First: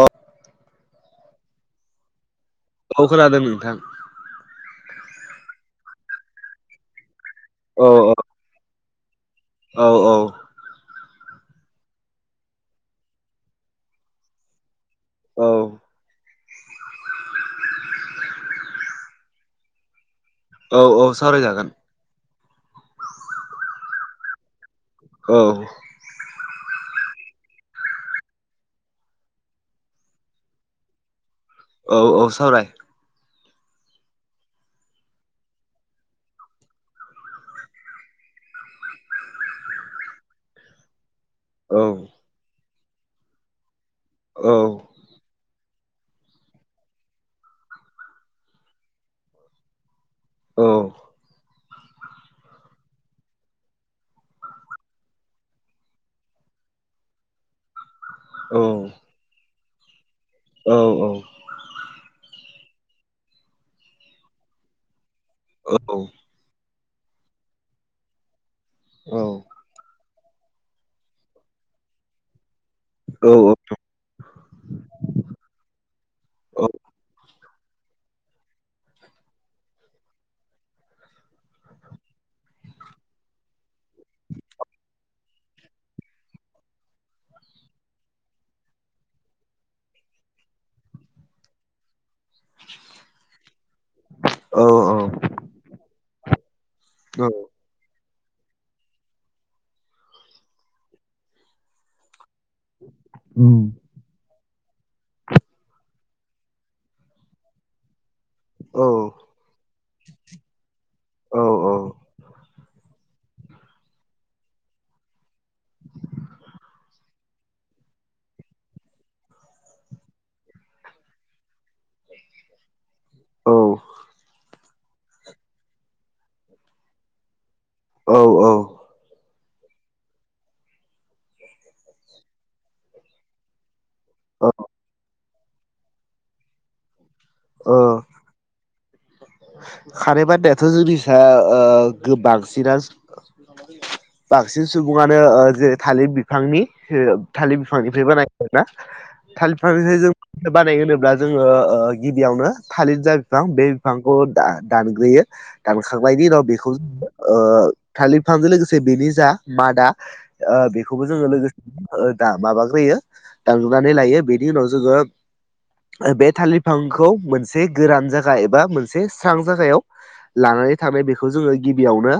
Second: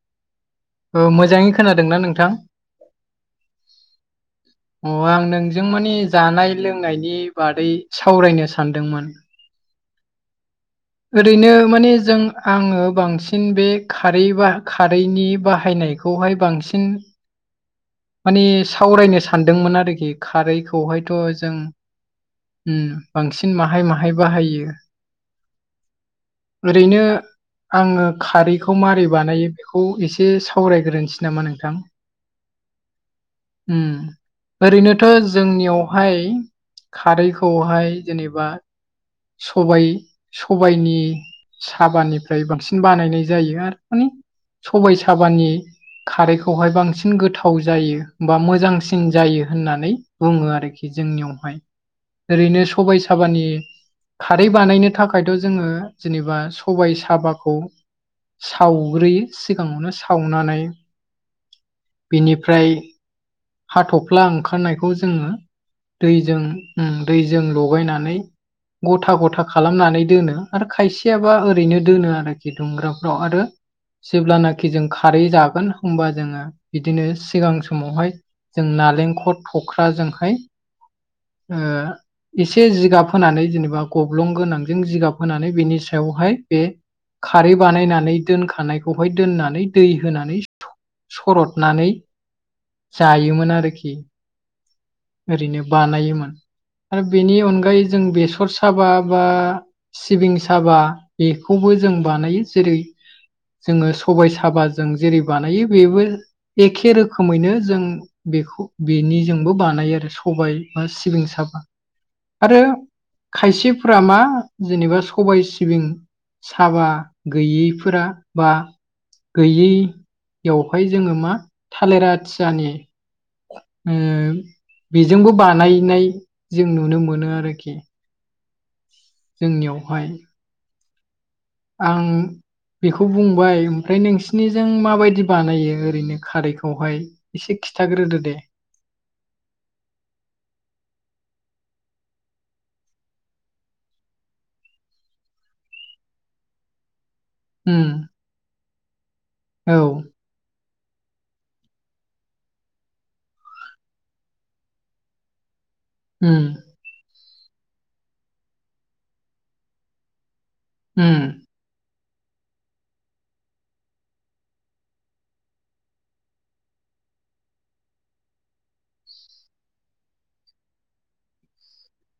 अ मोजाङै खोनादोंना नोंथां औ खोनादों नोंथां अ आं नोंजों मानिे जानाय लोंनायनि बादै औ सावरायनो सान सान्दोंमोन औ औ ओरैनो माने जों आङो बांसिन बे खारै ब खारैनि औ बाहायनायखौ बेखौहाय बांसिन माने सावरायनो सानदोंमोन आरोखि औ औ खारैखौहायथ' जों सावरायजागोन बांसिन माहाय माहाय बाहायो औ ओरैनो आङो खारैखौ मारै बानायो बेखौ एसे सावरायग्रोसै नामा नोंथां औ औ सावराय ओरैनोथ' जोंनियावहाय खारैखौहाय जेनेबा सबायाइ सबायाइनि औ साबानिफ्राय बांसिन बानायनाय जायो आरो माने औ सबायाइ साबानि खारैखौहाय बांसिन गोथाव जायो बा मोजांसिन जायो होननानै बुङो औ आरोखि जोंनियावहाय ओरैनो सबाय साबानि खारै बानायनो थाखायथ' जोङो जेनेबा सबाय साबाखौ औ सावग्रोयो सिगाङावनो सावनानै बिनिफ्राय हाथ'फ्ला ओंखारनायखौ जोङो दैजों दैजों लगायनानै गथा गथा खालामनानै दोनो आरो खायसेयाबा ओरैनो दोनो आरोखि दुंग्राफ्राव औ औ आरो जेब्लानाखि जों खारै जागोन होमबा जोङो बिदिनो सिगां समावहाय जों नालेंखर थख्राजोंहाय एसे जिगाब फोनानै जेनेबा बा गब्लं गोनांजों जिगाब होनानै बेनि सायावहाय बे खारै बानायनानै दोनखानायखौहाय दोननानै दै होनानै सरदनानै जायोमोन आरोखि औ ओरैनो बानायोमोन आरो बेनि अनगायै जों बेसर साबा बा सिबिं साबा बेखौबो जों बानायो जेरै जोङो सबाय साबाजों जेरै बानायो बेबो एखे रोखोम रोखोमैनो जों बेखौ बेनिजोंबो बानायो आरो सबाय बा सिबिं साबा आरो खायसेफोरा मा जेनेबा सबाय सिबिं साबा गैयैफोरा बा गैयैयावहाय जोङो मा आलिराथियानि बेजोंबो बानायनाय जों नुनो मोनो आरोखि औ औ जोंनियावहाय आं बेखौ बुंबाय ओमफ्राय नोंसिनिजों माबायदि बानायो ओरैनो खारैखौहाय एसे खिथाग्रोदो दे खार बान्ायाथ' जोंनिसा बांसिन बांसिन सुबुङानो ज थालिर बिफांनि थालिर उम बिफांनिफ्राय बानाय आर ना थालिर औ बिफांनिफ्राय जों बानाय होनोब्ला जोङो गिबियावनो थालिर जा बिफां बे बिफांखौ द दानग्रोयो दानखांनायनि उनाव उम बेखौ जोङो थालिर फांजों लोगोसे बेनि जा मादा बेखौबो उम जोङो लोगोसे दा माबाग्रोयो दानगुनानै लायो बेनि उनाव जोङो बे थालफांखौ मोनसे गोरान जायागा एबा मोनसे स्रां जागायाव लानानै थानाय बेखौ जोङो गिबियावनो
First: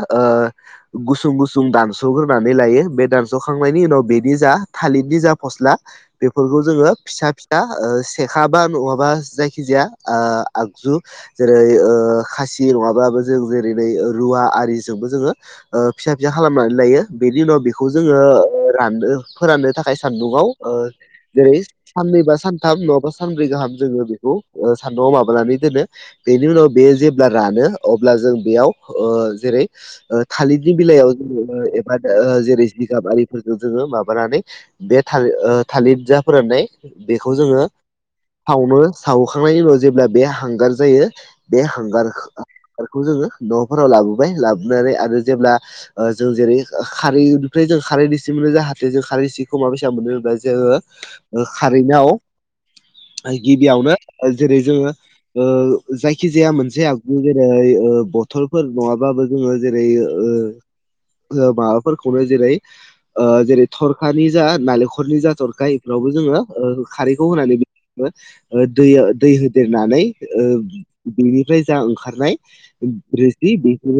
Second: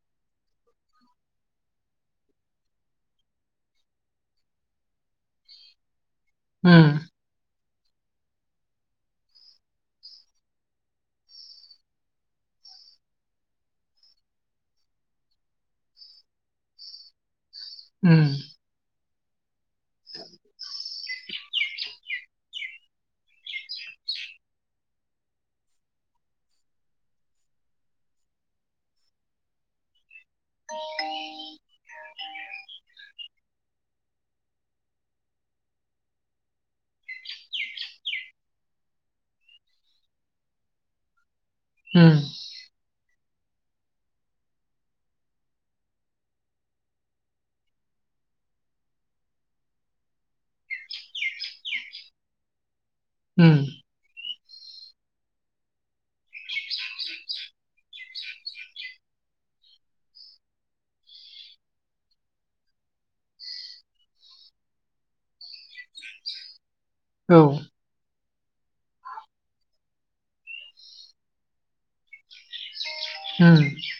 गुसुं गुसुं दानस'ग्रोनानै लायो बे दानस'खांनायनि उनाव बेनि जा थालिरनि जा फस्ला बेफोरखौ जोङो उम फिसा फि दा सेखाबा नहाबा जायखि जाया आगजु जेरै खासि नङाब्लाबो जों जेरै नै रुवा आरिजोंबो जोङो फिसा फिसा खालामनानै लायो बेनि उनाव बेखौ जोङो उम रानो फोराननो थाखाय सानदुङाव जेरै साननैबा सानथाम नङाबा सानब्रै गाहाम जोङो बेखौ सानदुंआव माबानानै दोनो बेनि उनाव बेयो जेब्ला रानो अब्ला जों बेयाव जेरै थालिरनि बिलायाव जोङो एबा जेरै जिगाब आरिफोरजों जोङो माबानानै बे थालिर थालिर जा फोरनाय बेखौ जोङो सावनो सावखांनायनि उनाव जेब्ला बे हांगार जायो बे हांगार उम खौ जोङो न'फोराव लाबोबाय लाबोनानै आरो जेब्ला जों जेरै खारैनिफ्राय जों खारै इसे मोनो जाहाथे जों खारैसे खमा फैसा मोनो होना जोङो खारैनायाव उम गिबियावनो जेरै जोङो जायख खिजाया मोनसे आगु जेरै बथलफोर नङाबाबो जोङो जेरै माबाफोरखौनो जेरै जेरै थरखानि जा नालेंखलनि जा थरख बेावबो जोङो खारैखौ औ होनानै दैयाव दै होदेरनानै बेनिफ्राय जा ओंखारनाय उम रोसि बेखौ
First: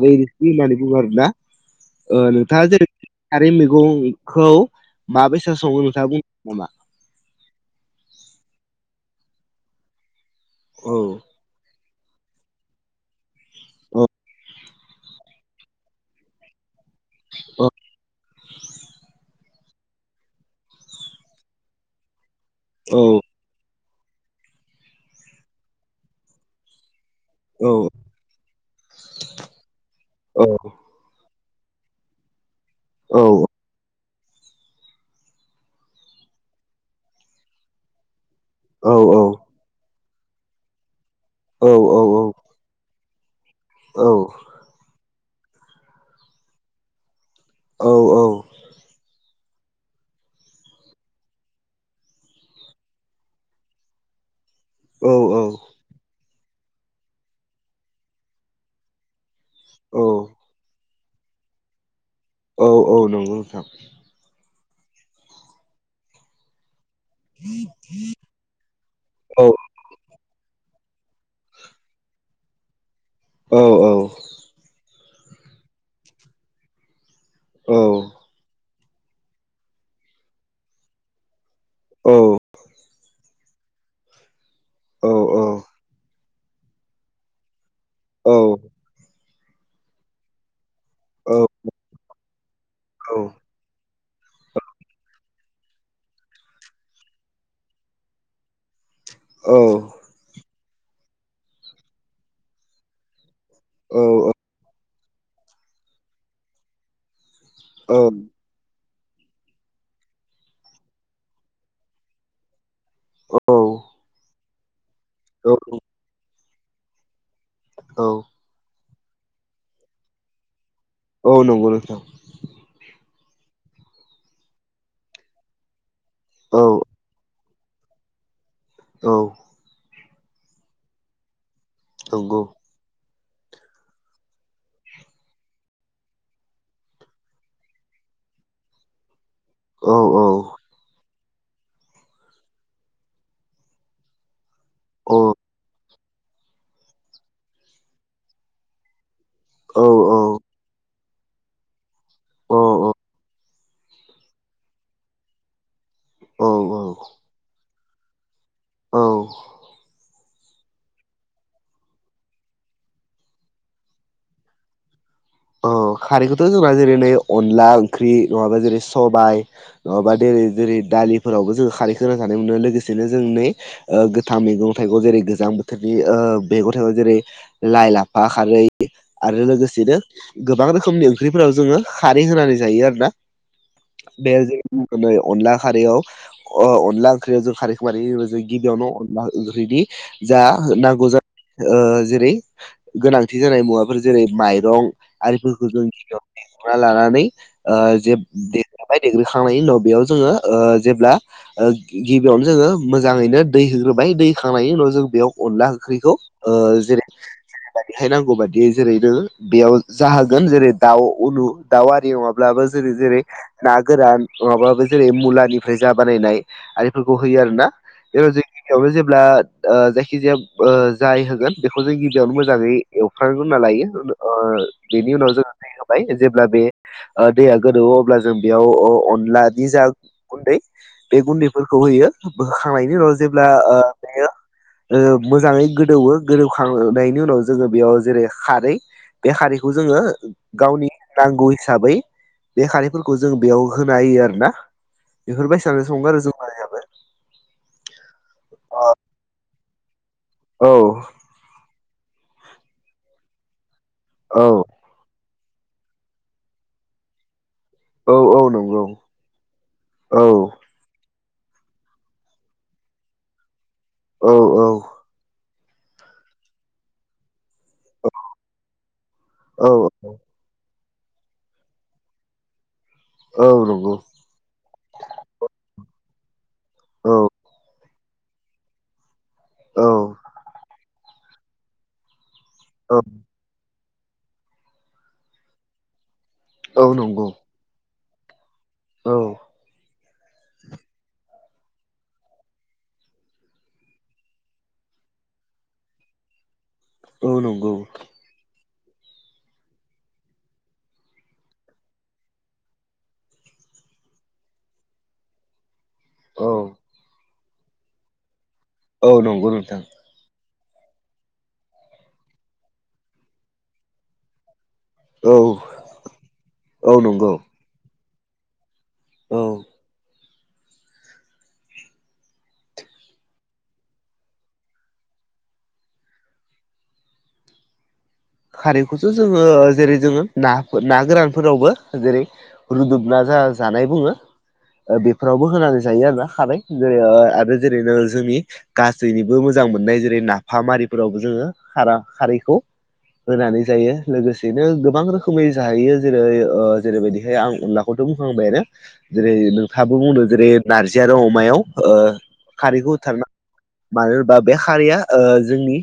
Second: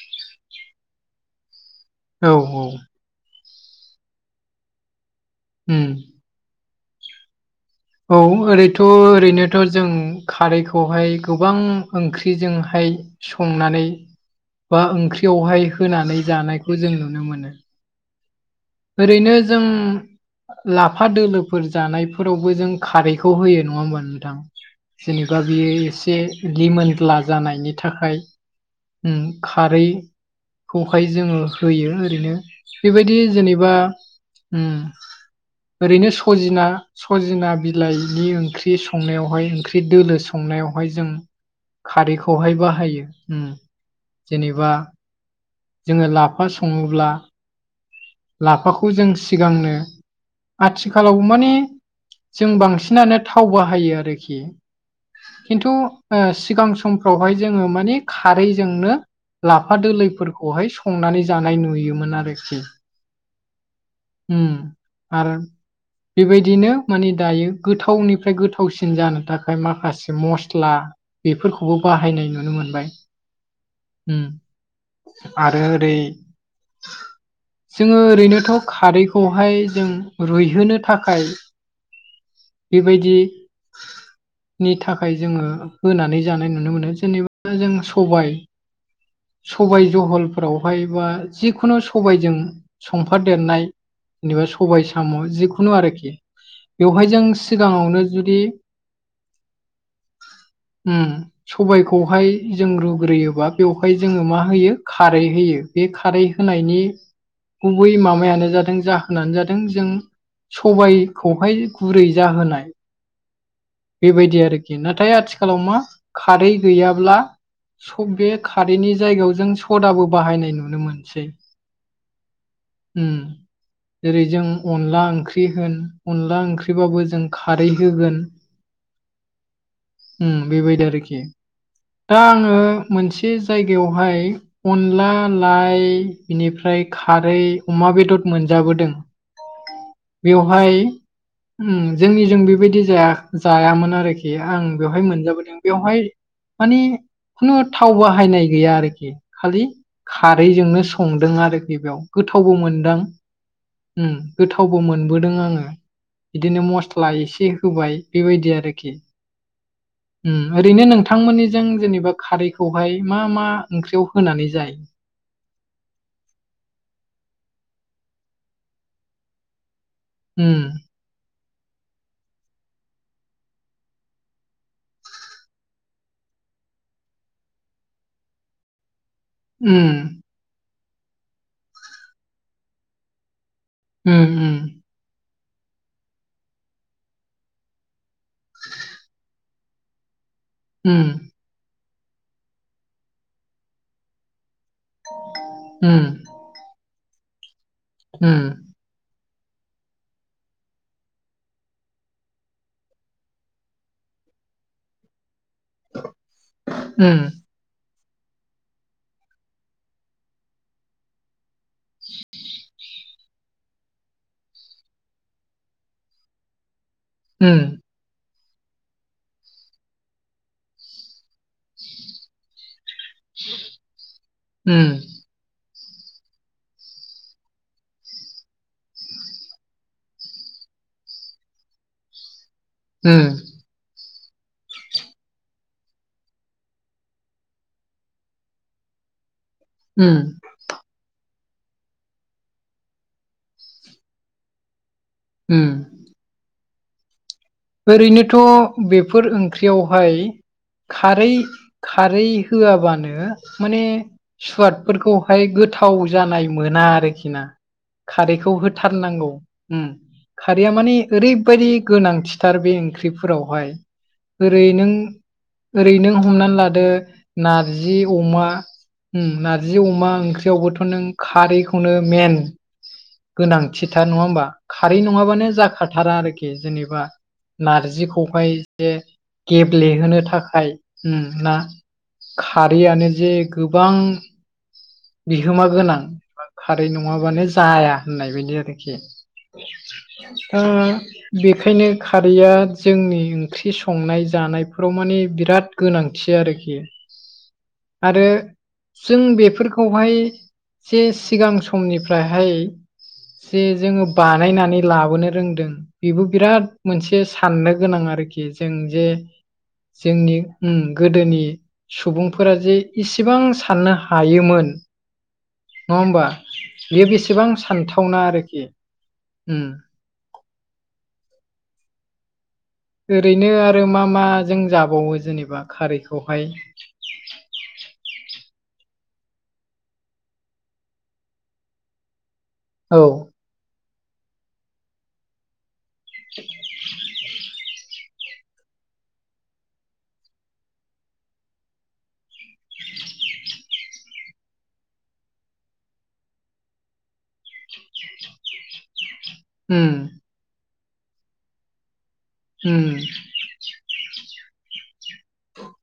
आरोदिस होननानै बुङो आरोना औ नोंथाङा जेरै खारै मैगंखौ मा बेसे सङो उम नोंथाङा बुं नामा औ ओरैथ' ओरैनोथ' जों औ खारैखौहाय गोबां ओंख्रिजोंहाय संनानै औ बा ओंख्रियावहाय होनानै जानायखौ जों नुनो मोनो ब ओरैनो जों लाफा दोलोफोर जानायफोरावबो जों औ ख ह नोंथां जेबा बि जानायनि थाखाय औ औ खारैखौहाय जोङो होयो ओरैनो औ बेबायदि जब बा ओरैनो सजिना सजिना बिलाइनि ओंख्रि ओंख्रि संनायावहाय ओंख्रि दोलो संनायावहाय जों खारै खौहाय बाहायो औ जेनेबा जोङो लाफा सङोब्ला लाफाखौ जों सिगांनो आथिखालाव माने जों बांसिनानो थाव बाहायो आरोखि औ खिन्थु सिगां समफ्रावहाय जोङो माने खारैजोंनो लाफा औ दोलोोलैफोरखौहाय संनानै जानाय नुयोमोन आरो औ औ नंगौ नोंथां आरो बेबायदिनो मानिे दायो गोथावनिफ्राय गोथावसिन जानो औ थाखाय माखासे मस्त फस्ला बेफोरखौबो बाहायनाय नुनो मोनबाय औ औ आरो ओरै औ जोङो ओरैनोथ' खारैखौहाय जों रुइहोनो थाखाय औ बेबायदि नि औ थाखाय जोङो होनानै जानाय नुनो मोनो जेनेबा जों सबाय सबाय जहलफोरावहाय बा जिखुनु सबायजों संफादेरनाय जेनेबा सबाय साम' जिखुनु आरोखि बेवहाय जों सिगाङावनो जुदि औ उ सबायखौहाय जों रुग्रोयोबा बेवहाय जोङो औ औ मा होयो खारै होयो बे खारै होनायनि गुबै माबायानो जादों जा होनानो जादों जों सबायखौहाय गुरै जाहोनाय औ बेबायदि आरोखि नाथाय आथिखालाव मा खारै गैयाब्ला सब बे खारैनि जायगायाव जों सदाबो बाहायनाय नुनो मोनो औ नंगौ नोंथां उम जेरै जों अनला ओंख्रि होन अनला औ ओंख्रिबाबो जों खारै होगोन औ उम बेबायदि आरोखि दा आङो मोनसे जायगायावहाय अनला लाइ बेनिफ्राय खारै अमा बेदर मोनजाबोदों औ औ बेवहाय उम जोंनिजों बेबायदि जाया जायामोन आरोखि आं बेवहाय औ मोनजाबोदों बेवहाय माने खुनु थाव बाहायनाय गैया आरोखि खालि औ खारैजोंनो संदों आरोखि बेयाव गोथावबो मोनदों गोथावबो मोनबोदों आङो औ बिदिनो मस्ला एसे होबाय बेबायदि आरोखि औ उम ओरैनो नोंथांमोननिजों जेनेबा खारैखौहाय मा मा ओंख्रियाव होनानै जायो अ खारैखौथ' जोंना जेरै नै अनला ओंख्रि नंङाबा जेरै सबाय नंङाबा जेरै उम जेरै दालिफोरावबो जोङो खारै खोना थानायानो मोनो लोगोसेनो जों नै गोथां मैगं थाइगं जेरै गोजां बोथोरनि मैगं थाइगं जेरै लाइ लाफा खारै आरो उम लोगोसेनो गोबां रोखोमनि ओंख्रिफोराव जोङो खारै होनानै जायो आरोना बे उम [unintelligible] नै अनला खारैयाव अ अनला ओंख्रियाव जों खारैखौ मा जों गिबियावनो अनला ओंख्रिनि जा नांगौ उम जायो ओ जेरै गोनांथि जानाय मुवाफोर जेरै माइरं आरिफोरखौ जों उम गिबियाव दैखना लानानै ओ जे उम य देग्रोखांनायनि उनाव बेयाव जोङो ओ जेब्ला ओ गिबियावनो जोङो मोजाङैनो दै होग्रोबाय दै होखांनायनि उनाव जों बेयाव अनला ओख्रिखौ ओ जेरै उम जब बेहाय नांगौ बादियै जेरैनो बेयाव जाहोगोन जेरै दाउ उनु दाउ आरि नंङाब्लाबो जेरै जेरै ना गोरान माबाबो जेरै मुलानिफ्राय जा बानायनाय आरिफोरखौ होयो आरो उम ना ए जि गिबियावनो जेब्ला ओ जायखिजाया ओ जाय होगोन बेखौ जों गिबियावनो मोजाङै एवफ्राम होनना लायो ओ उम बेनि उनाव जोङो दैै होबाय जेब्ला बे ओ दैया गोदौवओ अब्ला जों बेयाव अ अनलानि जा गुन्दै बे गुन्दैफोरखौ होयो होखांनायनि उनाव उम जेब्ला ओ बेयो ओ मोजाङै गोदौवो गोदौखांनायनि उनाव जोङो बेयाव जेरै खारै बे खारैखौ जोङो उम गावनि नांगौ हिसाबै बे खारफोरखौ जों बेयाव होना होयो आरो ना उम बेफोरबायसानो संङो आरो जों मानियाबो ओरैनोथ' बेफोर ओंख्रियावहाय औ खारै खारै होआबानो माने सुवाद फोरखौहाय गोथाव जानाय मोना आरोखि ना औ औ खारैखौ नंगौ होथारनांगौ औ खारैया माने ओरैबायदि गोनांथिथार बे ओंख्रिफोरावहाय औ ओरै औ नों ओरै नों हमनानै लादो नारजि अमा उम औ नारजि अमा ओं थेवबोथ नों खारैखौनो मेन औ नंगौ गोनांथिथार नङा होमबा? खारै नङाबानो जाखाथारा आरोखि जेनेबा औ नारजिखौहाय जे औ गेब्लेहोनो थाखाय उम ना औ खारिैयानो जे गोबां बिहोमा गोनांा औ खारै नंगौ नङाबानो जाया होननाय बायदि आरो औ एखे [unintelligible] बेखायनो खारैया जोंनि ओंख्रि संनाय जानायफोराव माने बिराद गोनांथि आरोखि औ नंगौ आरो जों बेफोरखौहाय जे सिगां समनिफ्रायहाय जे जोङो बानायनानै लाबोनो रोंदों बेबो औ बिराद मोनसे साननो गोनां आरोखि जों जे औ नंगौ नोंथां जोंनि उम गोदोनि सुबुंफोरा जे इसिबां साननो हायोमोन औ नङा होमबा औ बेयो नंगौ बेसेबां सानथावना आरोखि औ ओरैनो आरो मा माजों जाबावो जेनेबा खारैखौहाय खारैखौथ जोङो जेरै जोङो ना ना गोरानफोरावबो जेरै औ रुदबना जा जानाय बुङो ओ बेफोरावबो होनानै जायो आरो ना हानाय जेरै आरो जेरैनो जोंनि गासैनिबो मोजां मोननाय जेरै नाफामारिफोरावबो जोङो खारा खारैखौ होनानै जायो लोगोसेनो गोबां रोखोमै जाहैयो जेरै ओ जेरैबायदिहाय आं अनला खौथ बुंखांबायानो जेरै उम नोंथाङाबो बुंदों जेरै नारजि आरो अमायाव ओ उम खारैखौ होथारना मानो होनबा बे खारिया ओ जोंनि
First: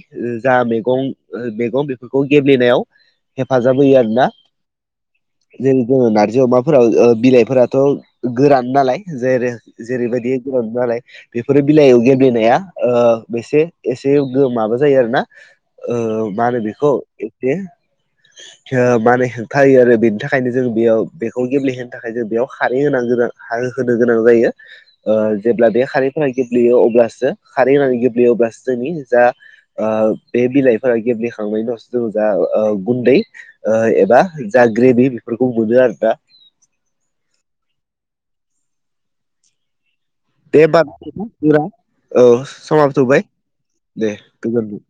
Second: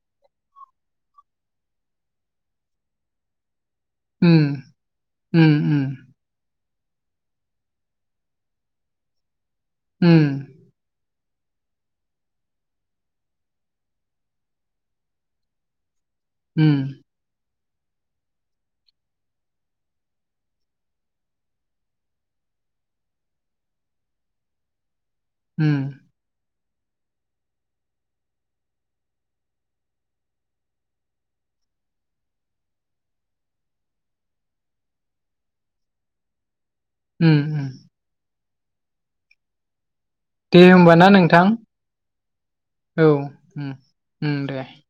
जा मैगं मैगं बे फोरखौ गेब्लेनायाव हेफाजाब होयो आरोना उम उम जों उम जोङो नार्जि अमाफोराव बिलाइफोराथ गोरान नालाय जेरै उम जेरैबायदि बि नालाय बेफोरो बिलाइयाव गेब्लेनाया ओ बेसे एसे माबा जायो आरोना ओ माहोनो उम बेखौ एसे [inaudible] ओ माहोनो हेंथा होयो आरो बेनि थाखायनो जों बेयाव बेखौ गेब्लेहोनो थाखाय जों बेयाव खारै होनांगोन आ होनो गोनां जायो जेब्ला उम बे खारै गेब्लेयो अब्लासो खारै होनानै गेब्लेयो अब्लासो जोंनि जा ओ बेे बिलाइफोरा गेब्ले खांनायनि उनावसो जों जा गुन्दै एबा जा ग्रेभि बेफोरखौ मोनो आरो ना उम उम दे होमबा नोंथां जुरा औ समाबो औ सौबाय उम दे गोजोनथों